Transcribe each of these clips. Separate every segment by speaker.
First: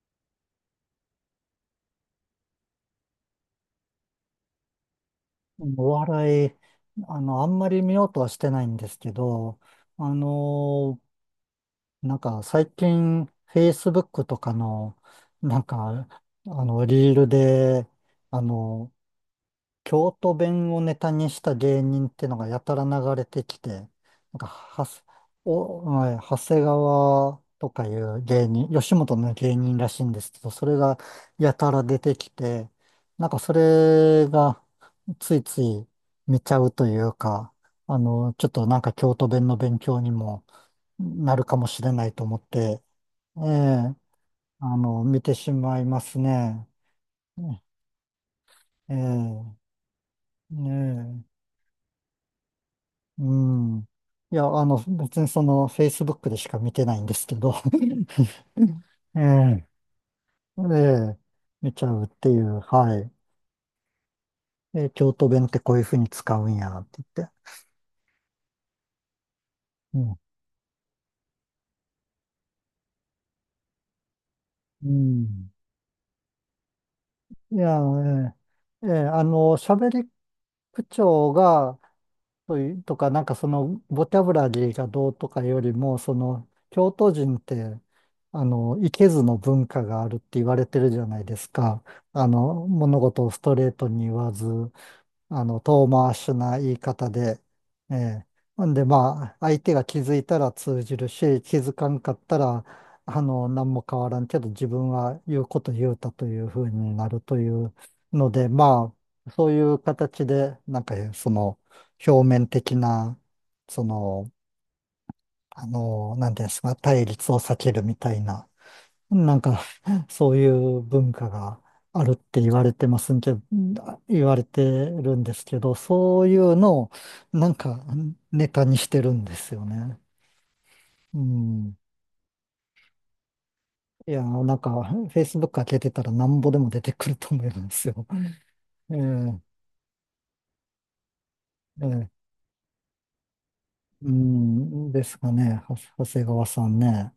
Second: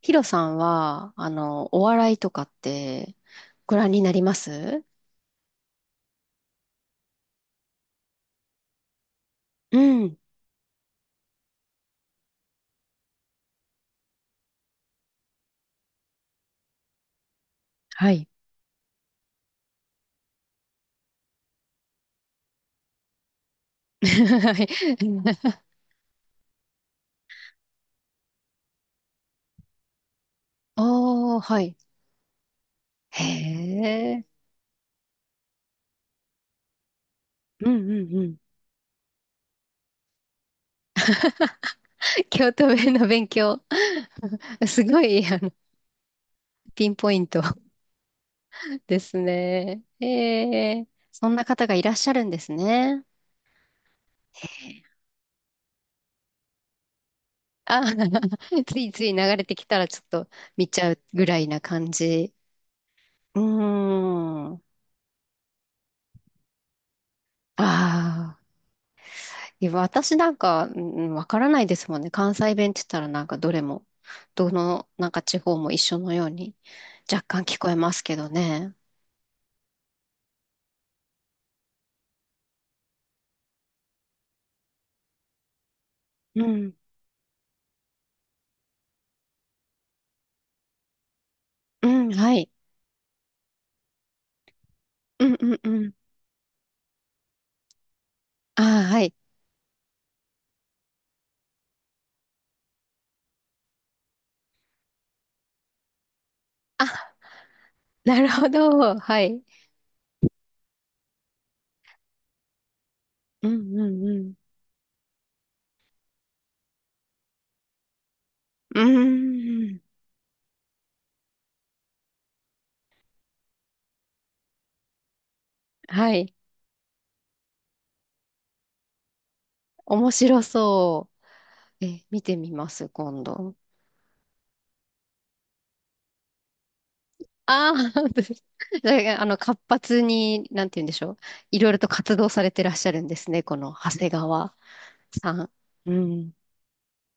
Speaker 1: ヒロさんは、お笑いとかってご覧になります？
Speaker 2: お笑い、あんまり見ようとはしてないんですけど、
Speaker 1: う
Speaker 2: あ
Speaker 1: ん。
Speaker 2: のーなんか最近、Facebook とかの、なんか、リールで、
Speaker 1: はい。
Speaker 2: あの、京都弁をネタにした芸人ってのがやたら流れてきて、な んか、
Speaker 1: は
Speaker 2: は
Speaker 1: い
Speaker 2: す、お、はい、長谷川とかいう芸人、吉本の芸人らしいんですけど、それが
Speaker 1: お ー、
Speaker 2: や
Speaker 1: は
Speaker 2: た
Speaker 1: い。
Speaker 2: ら出てきて、
Speaker 1: へ
Speaker 2: なんかそ
Speaker 1: え。
Speaker 2: れがついつい見ちゃうというか、
Speaker 1: うんうんうん。
Speaker 2: ちょっとなんか京都弁の勉強にもなるかもしれないと 思っ
Speaker 1: 京都
Speaker 2: て、
Speaker 1: 弁の勉
Speaker 2: え
Speaker 1: 強。
Speaker 2: え、
Speaker 1: すご
Speaker 2: 見
Speaker 1: い、
Speaker 2: てしまいますね。
Speaker 1: ピンポイント
Speaker 2: ええ、
Speaker 1: ですね。へえ。
Speaker 2: ね
Speaker 1: そん
Speaker 2: え。
Speaker 1: な方がいらっしゃるんですね。
Speaker 2: うん。いや、
Speaker 1: へえ。
Speaker 2: 別にその、Facebook でしか見てないんですけど、
Speaker 1: あ、ついつい流
Speaker 2: え
Speaker 1: れてき
Speaker 2: え、
Speaker 1: たらちょっと
Speaker 2: え
Speaker 1: 見ちゃう
Speaker 2: え、
Speaker 1: ぐらいな
Speaker 2: 見ち
Speaker 1: 感
Speaker 2: ゃうって
Speaker 1: じ。
Speaker 2: いう、はい。
Speaker 1: うーん。あ
Speaker 2: え、京都弁ってこういうふうに使うんや、って言って。
Speaker 1: あ。いや、
Speaker 2: う
Speaker 1: 私
Speaker 2: ん。
Speaker 1: なんか、うん、わからないですもんね。関西弁って言ったらなんかどれも、どの
Speaker 2: う
Speaker 1: なんか地
Speaker 2: ん。
Speaker 1: 方も一緒のように若干
Speaker 2: い
Speaker 1: 聞こえ
Speaker 2: や、
Speaker 1: ますけどね。
Speaker 2: ええ、ええ、喋り口調が、というとか、なんかその、ボキャブラリーがどうとかよりも、そ
Speaker 1: う
Speaker 2: の、
Speaker 1: ん。
Speaker 2: 京都人って、いけずの文化があるって言われてるじゃないですか。
Speaker 1: うん、はい。
Speaker 2: 物事をストレートに言わず、
Speaker 1: うんうんう
Speaker 2: 遠
Speaker 1: ん。
Speaker 2: 回しな言い方で、ええ。
Speaker 1: あ
Speaker 2: ほんで、
Speaker 1: あ、はい。
Speaker 2: まあ、相手が気づいたら通じるし、気づかんかったら、何も変わらんけど、自分は言うこと言うたというふうにな
Speaker 1: あ、
Speaker 2: るという
Speaker 1: なる
Speaker 2: の
Speaker 1: ほ
Speaker 2: で、ま
Speaker 1: ど。は
Speaker 2: あ、
Speaker 1: い。
Speaker 2: そういう形で、表面的な、
Speaker 1: うん
Speaker 2: そ
Speaker 1: うんう
Speaker 2: の、
Speaker 1: ん。
Speaker 2: なんていうんですか、対立を避けるみたいな、
Speaker 1: う
Speaker 2: なんか、
Speaker 1: ーん。
Speaker 2: そういう文化があるって言われてるんですけど、
Speaker 1: は
Speaker 2: そう
Speaker 1: い。
Speaker 2: いうのを、なんか、ネタにしてるんですよね。
Speaker 1: 面白そ
Speaker 2: うん。
Speaker 1: う。え、見てみます、今度。
Speaker 2: いや、なんか、Facebook 開けてたらなんぼでも出てくると思い
Speaker 1: あ
Speaker 2: ます
Speaker 1: あ、
Speaker 2: よ。
Speaker 1: 本当です。だ
Speaker 2: え
Speaker 1: から
Speaker 2: え。
Speaker 1: 活発に、なんて言うんでしょう。いろいろと
Speaker 2: え
Speaker 1: 活動
Speaker 2: え。
Speaker 1: されてらっしゃるんですね、この長谷
Speaker 2: う
Speaker 1: 川。
Speaker 2: ん、です
Speaker 1: さ
Speaker 2: か
Speaker 1: ん。
Speaker 2: ね、は
Speaker 1: う
Speaker 2: 長谷
Speaker 1: ん。
Speaker 2: 川さんね。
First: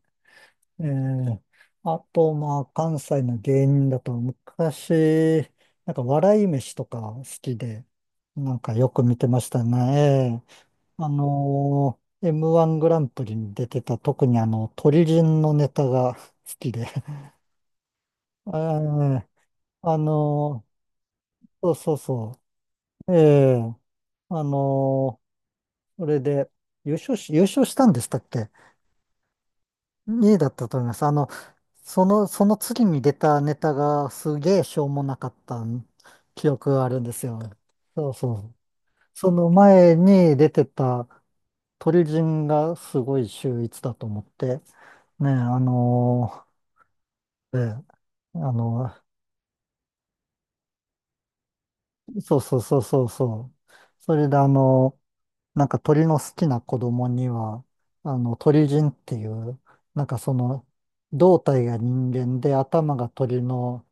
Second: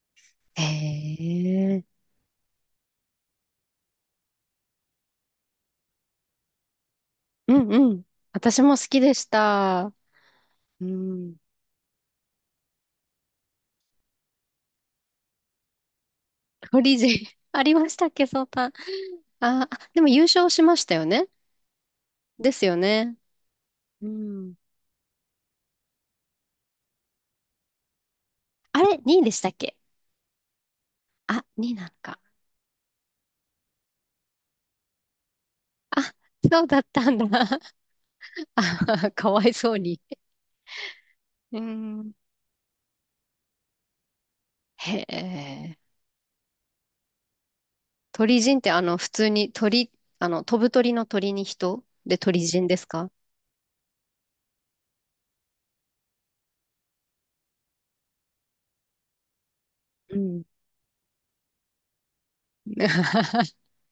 Speaker 2: え
Speaker 1: へ
Speaker 2: え。
Speaker 1: え。
Speaker 2: あと、まあ、関西の芸人だと、昔、なんか、笑い飯とか好
Speaker 1: う
Speaker 2: き
Speaker 1: ん
Speaker 2: で、
Speaker 1: うん。
Speaker 2: なん
Speaker 1: 私
Speaker 2: か
Speaker 1: も好
Speaker 2: よ
Speaker 1: き
Speaker 2: く
Speaker 1: で
Speaker 2: 見
Speaker 1: し
Speaker 2: てましたね。
Speaker 1: た。
Speaker 2: ええ。
Speaker 1: うん。
Speaker 2: M1 グランプリに出てた、特にあの、鳥人のネタが好き
Speaker 1: フ
Speaker 2: で。
Speaker 1: リージ ー ありましたっけ、そう
Speaker 2: え
Speaker 1: たん。
Speaker 2: え。
Speaker 1: あー、あ、
Speaker 2: あ
Speaker 1: でも優勝し
Speaker 2: のー
Speaker 1: ましたよね。
Speaker 2: そうそうそ
Speaker 1: ですよ
Speaker 2: う。
Speaker 1: ね。
Speaker 2: ええ。
Speaker 1: う
Speaker 2: あ
Speaker 1: ん。
Speaker 2: のーそれで、優勝し、優勝したんでしたっけ。
Speaker 1: あれ、2位でしたっけ？
Speaker 2: 2位いだったと思います。
Speaker 1: あ、2位なのか。
Speaker 2: その次に出たネタがすげえしょうもなかった
Speaker 1: あ、
Speaker 2: 記
Speaker 1: そう
Speaker 2: 憶
Speaker 1: だっ
Speaker 2: があるん
Speaker 1: た
Speaker 2: で
Speaker 1: ん
Speaker 2: す
Speaker 1: だ。
Speaker 2: よ。そうそ う。
Speaker 1: あ、か
Speaker 2: そ
Speaker 1: わ
Speaker 2: の
Speaker 1: いそう
Speaker 2: 前
Speaker 1: に。
Speaker 2: に出てた
Speaker 1: う
Speaker 2: 鳥
Speaker 1: ん。
Speaker 2: 人がすごい秀逸だと思って、
Speaker 1: へ
Speaker 2: ね、
Speaker 1: え。
Speaker 2: ー、ええ
Speaker 1: 鳥
Speaker 2: あ
Speaker 1: 人って
Speaker 2: の
Speaker 1: 普通に鳥、飛ぶ鳥の鳥に人で
Speaker 2: そ
Speaker 1: 鳥
Speaker 2: うそう
Speaker 1: 人で
Speaker 2: そう
Speaker 1: す
Speaker 2: そう
Speaker 1: か？
Speaker 2: そう。それでなんか鳥の好きな子供には、鳥人っていう、なん
Speaker 1: う
Speaker 2: かそ
Speaker 1: ん。
Speaker 2: の、胴体が人間で頭が鳥 の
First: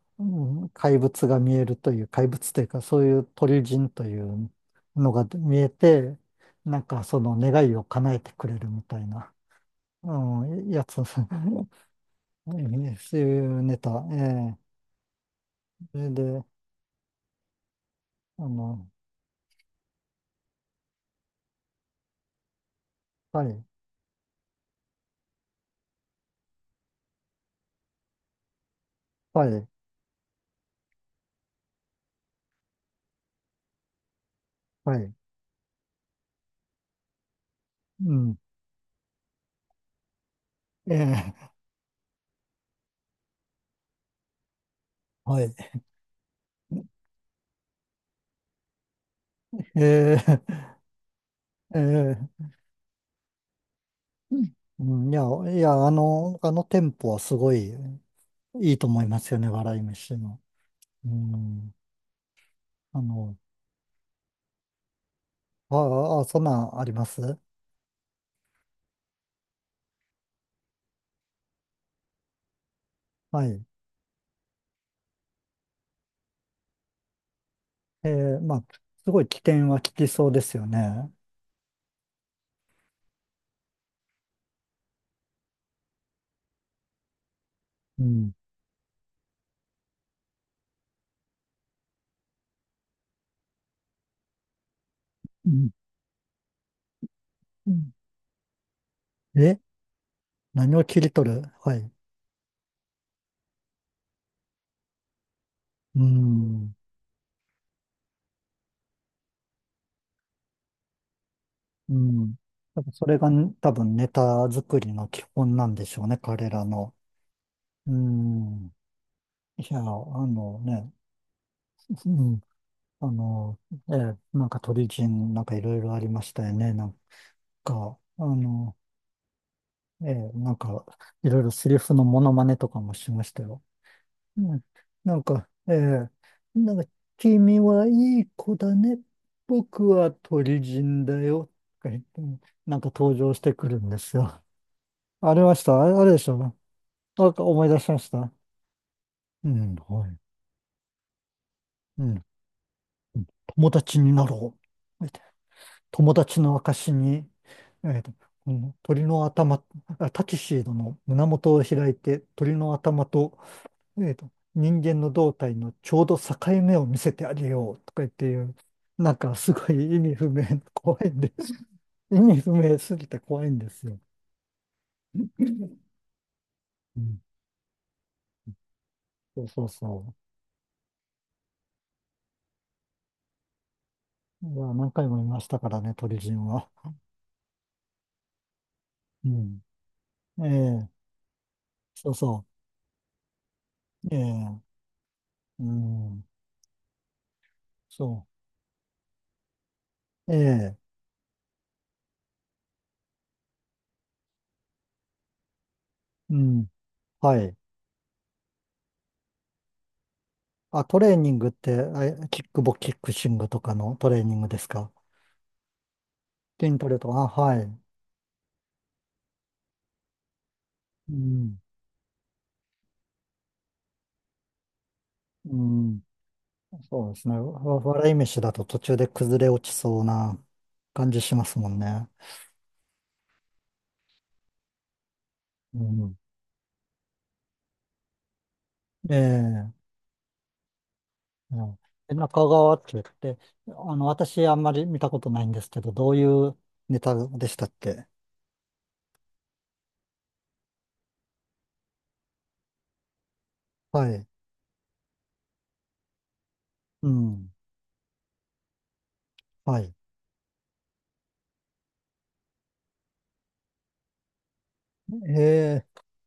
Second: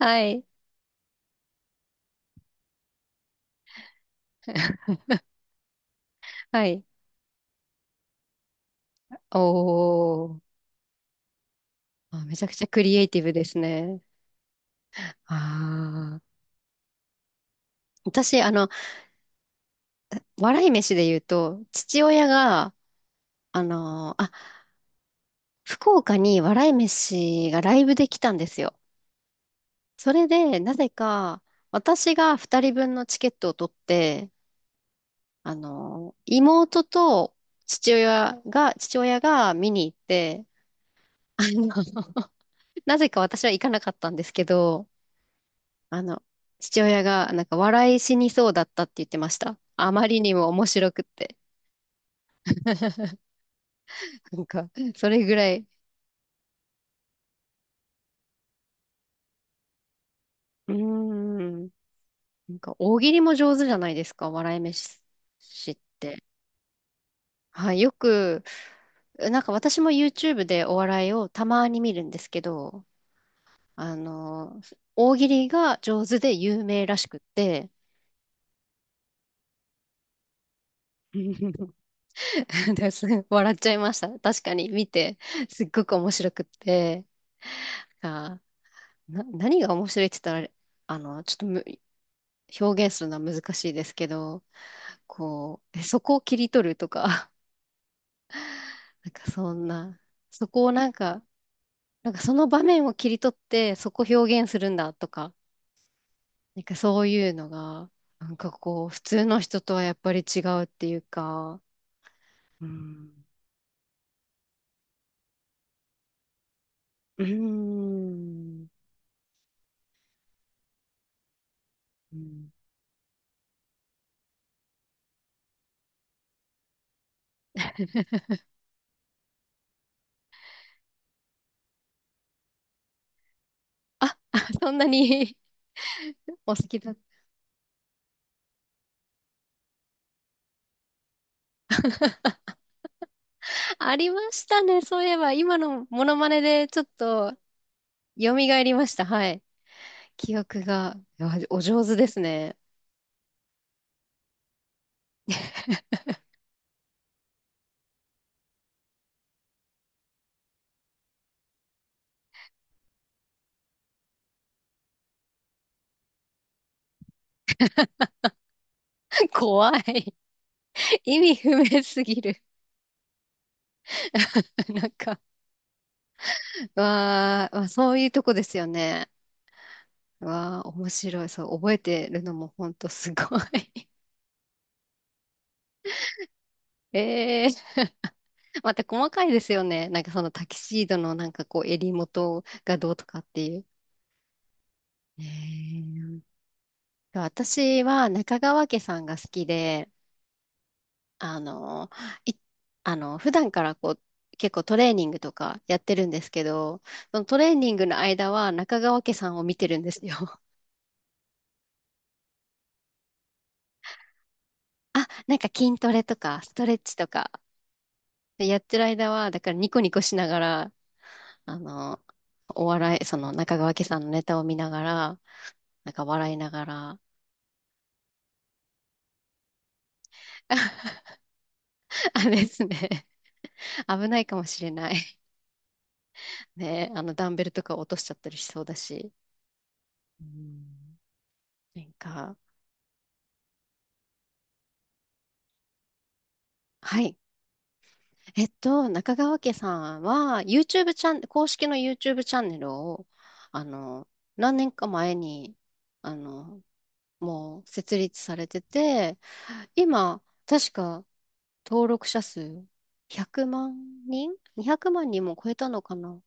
Speaker 1: は
Speaker 2: う
Speaker 1: い。
Speaker 2: 怪物が見えるという、怪物というか、そういう鳥人というのが見えて、
Speaker 1: は
Speaker 2: なん
Speaker 1: い。
Speaker 2: かその願いを叶えてくれるみたいな、
Speaker 1: おー。
Speaker 2: うん、やつ、うん。
Speaker 1: あ、めちゃ
Speaker 2: そ
Speaker 1: くちゃクリエイテ
Speaker 2: う
Speaker 1: ィブ
Speaker 2: い
Speaker 1: です
Speaker 2: うネタ、
Speaker 1: ね。
Speaker 2: ええ。
Speaker 1: あ
Speaker 2: それ
Speaker 1: あ。
Speaker 2: で、
Speaker 1: 私、
Speaker 2: あの、
Speaker 1: 笑い飯で言うと、父親が、
Speaker 2: は
Speaker 1: あ
Speaker 2: い、
Speaker 1: の、あ、福岡に笑い飯がライブで来たんですよ。
Speaker 2: はい、
Speaker 1: それで、なぜか、私が2人分のチケットを取って、
Speaker 2: はい、
Speaker 1: 妹と父
Speaker 2: うん、
Speaker 1: 親が、父親が見に行って、あ
Speaker 2: ええ、
Speaker 1: の、なぜか私は行かなかったんですけど、
Speaker 2: はい、
Speaker 1: あの、父親が、なんか、笑い死にそうだったって言ってました。あま
Speaker 2: え
Speaker 1: りに
Speaker 2: え、
Speaker 1: も面白くって。
Speaker 2: ええ、
Speaker 1: なんか、
Speaker 2: う
Speaker 1: そ
Speaker 2: ん。い
Speaker 1: れ
Speaker 2: や、
Speaker 1: ぐら
Speaker 2: い
Speaker 1: い。
Speaker 2: や、あのテンポはすごいいいと思いますよね、笑い飯の。
Speaker 1: うー
Speaker 2: う
Speaker 1: ん。
Speaker 2: ん、
Speaker 1: なんか、大
Speaker 2: あ
Speaker 1: 喜利も
Speaker 2: の、
Speaker 1: 上手じゃないですか、笑い飯っ
Speaker 2: あ
Speaker 1: て。
Speaker 2: あ、そんなんあります。
Speaker 1: はい、よく、なんか私も YouTube でお笑いをたまに見るんですけど、
Speaker 2: はい。
Speaker 1: あの、大喜利が上手で有名らしくって、
Speaker 2: えー、まあ、すごい危険は効きそうですよね。
Speaker 1: です笑っちゃいました。確かに見て、すっごく面白くって。
Speaker 2: うん。
Speaker 1: あー、何が面白いって言ったら、ちょっと表現するのは難しいですけど、
Speaker 2: う
Speaker 1: こ
Speaker 2: ん。
Speaker 1: う、そこを切り取るとか、
Speaker 2: うん。
Speaker 1: なんかそ
Speaker 2: え、
Speaker 1: んな、そこを
Speaker 2: 何を
Speaker 1: なん
Speaker 2: 切り
Speaker 1: か、
Speaker 2: 取る。はい。
Speaker 1: なんかその場面を切り取ってそこを表現するんだとか、
Speaker 2: う
Speaker 1: なんか
Speaker 2: ん。
Speaker 1: そういうのが、なんかこう、普通の人とはやっぱり違うっていうか、
Speaker 2: うん。
Speaker 1: う
Speaker 2: 多分そ
Speaker 1: ん、
Speaker 2: れが多分ネタ作りの基本なんでしょうね、彼らの。
Speaker 1: うー
Speaker 2: う
Speaker 1: ん、
Speaker 2: ん。いや、あのね、う
Speaker 1: う
Speaker 2: ん。
Speaker 1: ん、
Speaker 2: あの、なんか鳥人、なんかいろいろありましたよね。なんか、なんか、いろいろセリフのモノマネとかもしましたよ。
Speaker 1: あ、
Speaker 2: う ん。
Speaker 1: そんな
Speaker 2: なん
Speaker 1: に
Speaker 2: か、ええ。
Speaker 1: お好
Speaker 2: なん
Speaker 1: き
Speaker 2: か、
Speaker 1: だ。
Speaker 2: 君はいい子だね。僕は鳥人だよ。とか言って、なんか登場してくるん
Speaker 1: あ
Speaker 2: で
Speaker 1: り
Speaker 2: す
Speaker 1: ま
Speaker 2: よ。
Speaker 1: したね。そういえば、
Speaker 2: ありま
Speaker 1: 今
Speaker 2: した。
Speaker 1: の
Speaker 2: あれ、あ
Speaker 1: モ
Speaker 2: れ
Speaker 1: ノ
Speaker 2: でし
Speaker 1: マ
Speaker 2: ょ。
Speaker 1: ネ
Speaker 2: な
Speaker 1: でちょっと
Speaker 2: んか思い出しました。
Speaker 1: 蘇りました。はい。
Speaker 2: うん、はい。
Speaker 1: 記憶が、いやお上手
Speaker 2: う
Speaker 1: です
Speaker 2: ん。
Speaker 1: ね。
Speaker 2: 友達になろう。友達の証に、えっと、この鳥の頭、あ、タキシードの胸元を開いて、鳥の頭とねえーと、人間の胴体のちょうど境目を見せてあげようとか言っていう、なんかすご
Speaker 1: 怖
Speaker 2: い意
Speaker 1: い。
Speaker 2: 味不明、怖い
Speaker 1: 意
Speaker 2: んで、
Speaker 1: 味不明す ぎ
Speaker 2: 意
Speaker 1: る。
Speaker 2: 味不明すぎて怖いんですよ。
Speaker 1: なんか、
Speaker 2: うん、
Speaker 1: わー、まあ、そういうとこですよね。
Speaker 2: そうそうそ
Speaker 1: わー、面白い。そう、覚えてるのもほんとすごい。
Speaker 2: う。いや、何回も見ましたからね、鳥人は。
Speaker 1: えー、また細か
Speaker 2: う
Speaker 1: いです
Speaker 2: ん。
Speaker 1: よね。なんかそのタ
Speaker 2: え
Speaker 1: キシー
Speaker 2: え、
Speaker 1: ドのなんかこう襟
Speaker 2: そう
Speaker 1: 元
Speaker 2: そ
Speaker 1: がどうとかっていう。
Speaker 2: う。ええ、
Speaker 1: え
Speaker 2: う
Speaker 1: ー、
Speaker 2: ん、
Speaker 1: 私は
Speaker 2: そ
Speaker 1: 中川家さんが好きで、
Speaker 2: う。ええ、
Speaker 1: あの、い、あの、普段からこう、結構トレーニングとかやってるんです
Speaker 2: う
Speaker 1: け
Speaker 2: ん、
Speaker 1: ど、その
Speaker 2: は
Speaker 1: トレー
Speaker 2: い。
Speaker 1: ニングの間は中川家さんを見てるんですよ。
Speaker 2: あ、トレーニングって、あ、キックボキックシングとかのトレーニングですか。
Speaker 1: あ、なんか筋トレとかストレ
Speaker 2: 筋
Speaker 1: ッ
Speaker 2: ト
Speaker 1: チ
Speaker 2: レ
Speaker 1: と
Speaker 2: とか、あ、
Speaker 1: か
Speaker 2: はい。
Speaker 1: でやってる間は、だからニコニコしながら、
Speaker 2: うん、
Speaker 1: あの、お笑い、その中川家さんのネタを見ながら、
Speaker 2: う
Speaker 1: なん
Speaker 2: ん。
Speaker 1: か笑いながら、
Speaker 2: そうですね。わ、笑い飯だと途中で崩れ落ちそうな 感じしますもんね。
Speaker 1: あれですね、危ないかもしれない。
Speaker 2: うん。
Speaker 1: ね、ダンベルとか落としちゃったりしそうだし、
Speaker 2: ええ。
Speaker 1: うん、
Speaker 2: うん。
Speaker 1: なん
Speaker 2: え、
Speaker 1: か、
Speaker 2: 中川って言って、私あんまり見たことないんですけど、どういうネ
Speaker 1: は
Speaker 2: タ
Speaker 1: い。
Speaker 2: でしたっけ。
Speaker 1: 中川家さんは、YouTube チャン、公式の YouTube チャンネルを、あ
Speaker 2: は
Speaker 1: の、
Speaker 2: い。
Speaker 1: 何年か前に、あの、
Speaker 2: うん。
Speaker 1: もう設立されてて、
Speaker 2: はい。
Speaker 1: 今、確か登録者数100万人 ?200 万人も超えたの
Speaker 2: え
Speaker 1: か
Speaker 2: え。
Speaker 1: な。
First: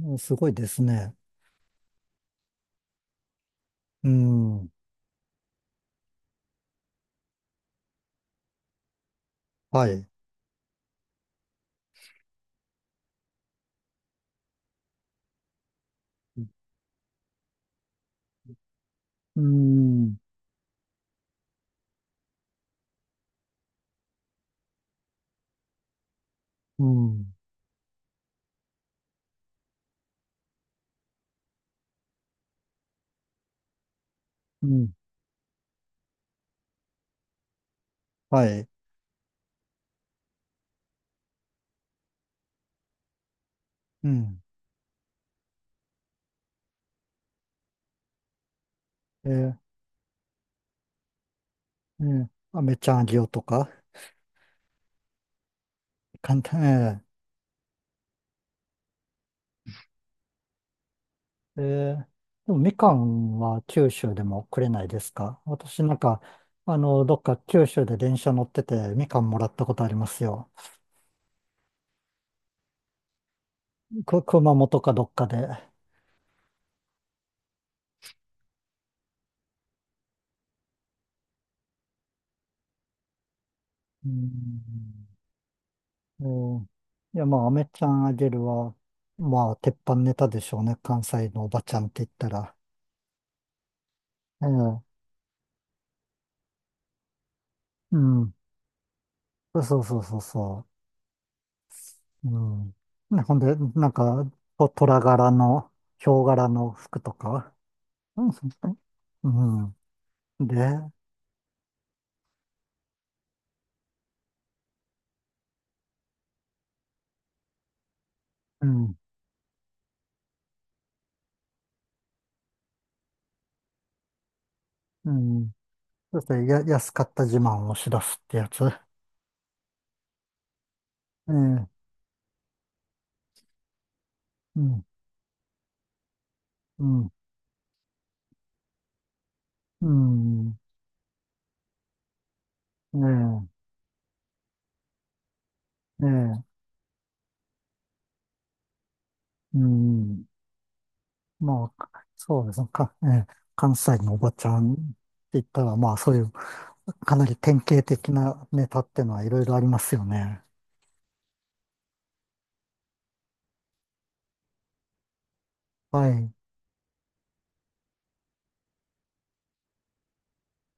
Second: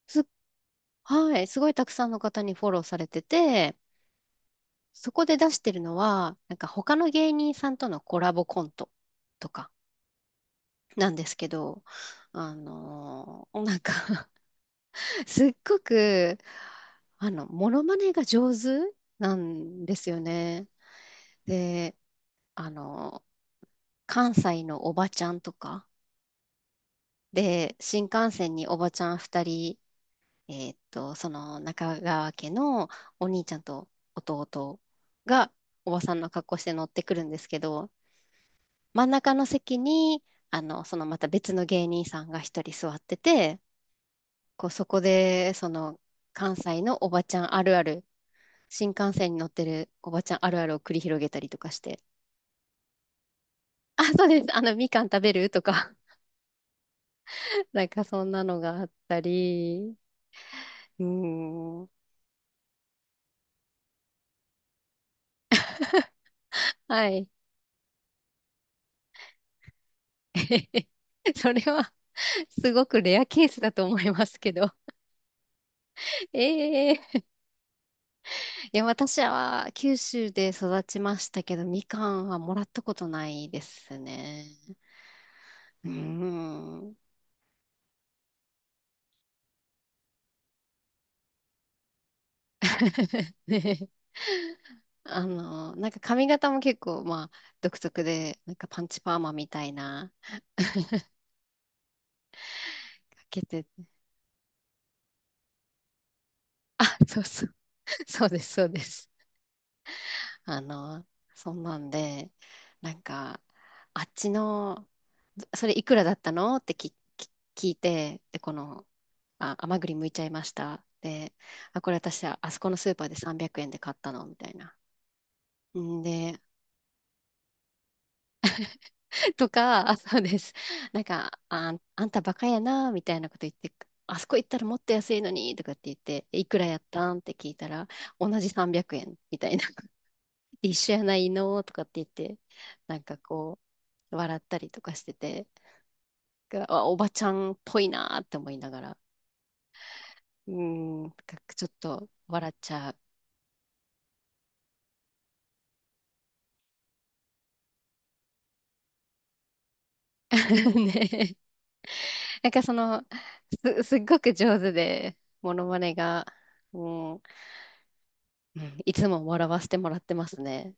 Speaker 2: うん、
Speaker 1: す、
Speaker 2: すごいですね。
Speaker 1: はい、すごいたくさんの方にフォローされてて、
Speaker 2: うん。
Speaker 1: そこで出してるのは、なんか他の芸人さんとのコラボコントとか
Speaker 2: はい。
Speaker 1: なんですけど、なんか すっごく、モノマネが上手な
Speaker 2: う
Speaker 1: んです
Speaker 2: ん。
Speaker 1: よね。で、あの、関西のおばちゃんとか、
Speaker 2: うん。
Speaker 1: で、新幹線におばちゃん2人、その中川家のお兄ちゃんと
Speaker 2: う
Speaker 1: 弟
Speaker 2: ん。
Speaker 1: がおばさんの格好して乗ってくるんですけど、
Speaker 2: はい。
Speaker 1: 真ん中の席に、そのまた別の芸人さんが1人座ってて、
Speaker 2: うん。
Speaker 1: こう、そこで、その関西のおばちゃんあるある、新幹線に乗っ
Speaker 2: え
Speaker 1: て
Speaker 2: え。
Speaker 1: るおばちゃんあるあるを繰り広げたりとかして。
Speaker 2: ええ。あめちゃんあげようとか、
Speaker 1: あ、そうです。みかん食べるとか。
Speaker 2: 簡単、ええ。
Speaker 1: なんかそんなのがあったり。う
Speaker 2: え
Speaker 1: ーん。
Speaker 2: ー、でもみかんは九州でもくれないですか。私なんか、
Speaker 1: は
Speaker 2: どっ
Speaker 1: い。
Speaker 2: か九州で電車乗っててみかんもらったことありますよ。
Speaker 1: それはすごくレアケースだと思い
Speaker 2: く、
Speaker 1: ますけ
Speaker 2: 熊
Speaker 1: ど。
Speaker 2: 本かどっかで。
Speaker 1: ええ、いや、私は九州で育ちましたけど、みかんはもらったことないです
Speaker 2: う
Speaker 1: ね。
Speaker 2: ん。
Speaker 1: うー
Speaker 2: うん。
Speaker 1: ん。
Speaker 2: いや、まあ、飴ちゃんあげるは、まあ、鉄板ネタでしょうね。関西のおばちゃんって言ったら。
Speaker 1: ね、
Speaker 2: ええ。
Speaker 1: なんか髪型も結構、まあ、独
Speaker 2: う
Speaker 1: 特
Speaker 2: ん。
Speaker 1: で、なんかパンチパーマみ
Speaker 2: そ
Speaker 1: た
Speaker 2: う
Speaker 1: い
Speaker 2: そう
Speaker 1: な、
Speaker 2: そうそう。うん。ね、
Speaker 1: か
Speaker 2: ほん
Speaker 1: け
Speaker 2: で、
Speaker 1: て、
Speaker 2: なんか、と虎柄の、ヒョウ柄の
Speaker 1: あ、
Speaker 2: 服と
Speaker 1: そうそう、
Speaker 2: か。う
Speaker 1: そうです、そうです。
Speaker 2: ん。うん。で、
Speaker 1: あの、そんなんで、なんか、あっちの、それいくらだったのって聞いて、で、こ
Speaker 2: う
Speaker 1: の、
Speaker 2: ん、
Speaker 1: あ、甘栗剥いちゃいました。で、あ、これ私、あそこのスーパーで300円で買ったの、みたいな。
Speaker 2: うん。
Speaker 1: ん
Speaker 2: そして
Speaker 1: で、
Speaker 2: や、安かった自慢をし出すってやつ。え
Speaker 1: とか、あ、そうです。なん
Speaker 2: え、う
Speaker 1: か、
Speaker 2: ん、
Speaker 1: あ、あんたバカやな、みたいなこと言って、あそこ行ったらもっと安いのに、とかって言って、いくらやっ
Speaker 2: う
Speaker 1: た
Speaker 2: ん、
Speaker 1: んって聞いたら、同じ300円、みたいな。
Speaker 2: う ん、
Speaker 1: 一緒やないの、とかって言って、なんかこ
Speaker 2: え
Speaker 1: う、笑ったりとかしてて、
Speaker 2: え、ええ、
Speaker 1: があ、おばちゃんっぽいなって思いながら、
Speaker 2: うん。
Speaker 1: うーん、なんかちょっ
Speaker 2: まあ、
Speaker 1: と
Speaker 2: そう
Speaker 1: 笑
Speaker 2: で
Speaker 1: っ
Speaker 2: すね。
Speaker 1: ちゃ
Speaker 2: か、
Speaker 1: う。
Speaker 2: ええ、関西のおばちゃんって言ったら、まあ、そういう、かなり典型的なネタってのはいろいろありますよね。
Speaker 1: ね。なんかその、すっごく上手で、モノマネ
Speaker 2: は
Speaker 1: が、
Speaker 2: い。
Speaker 1: うん、うん、いつも笑わせてもらってますね。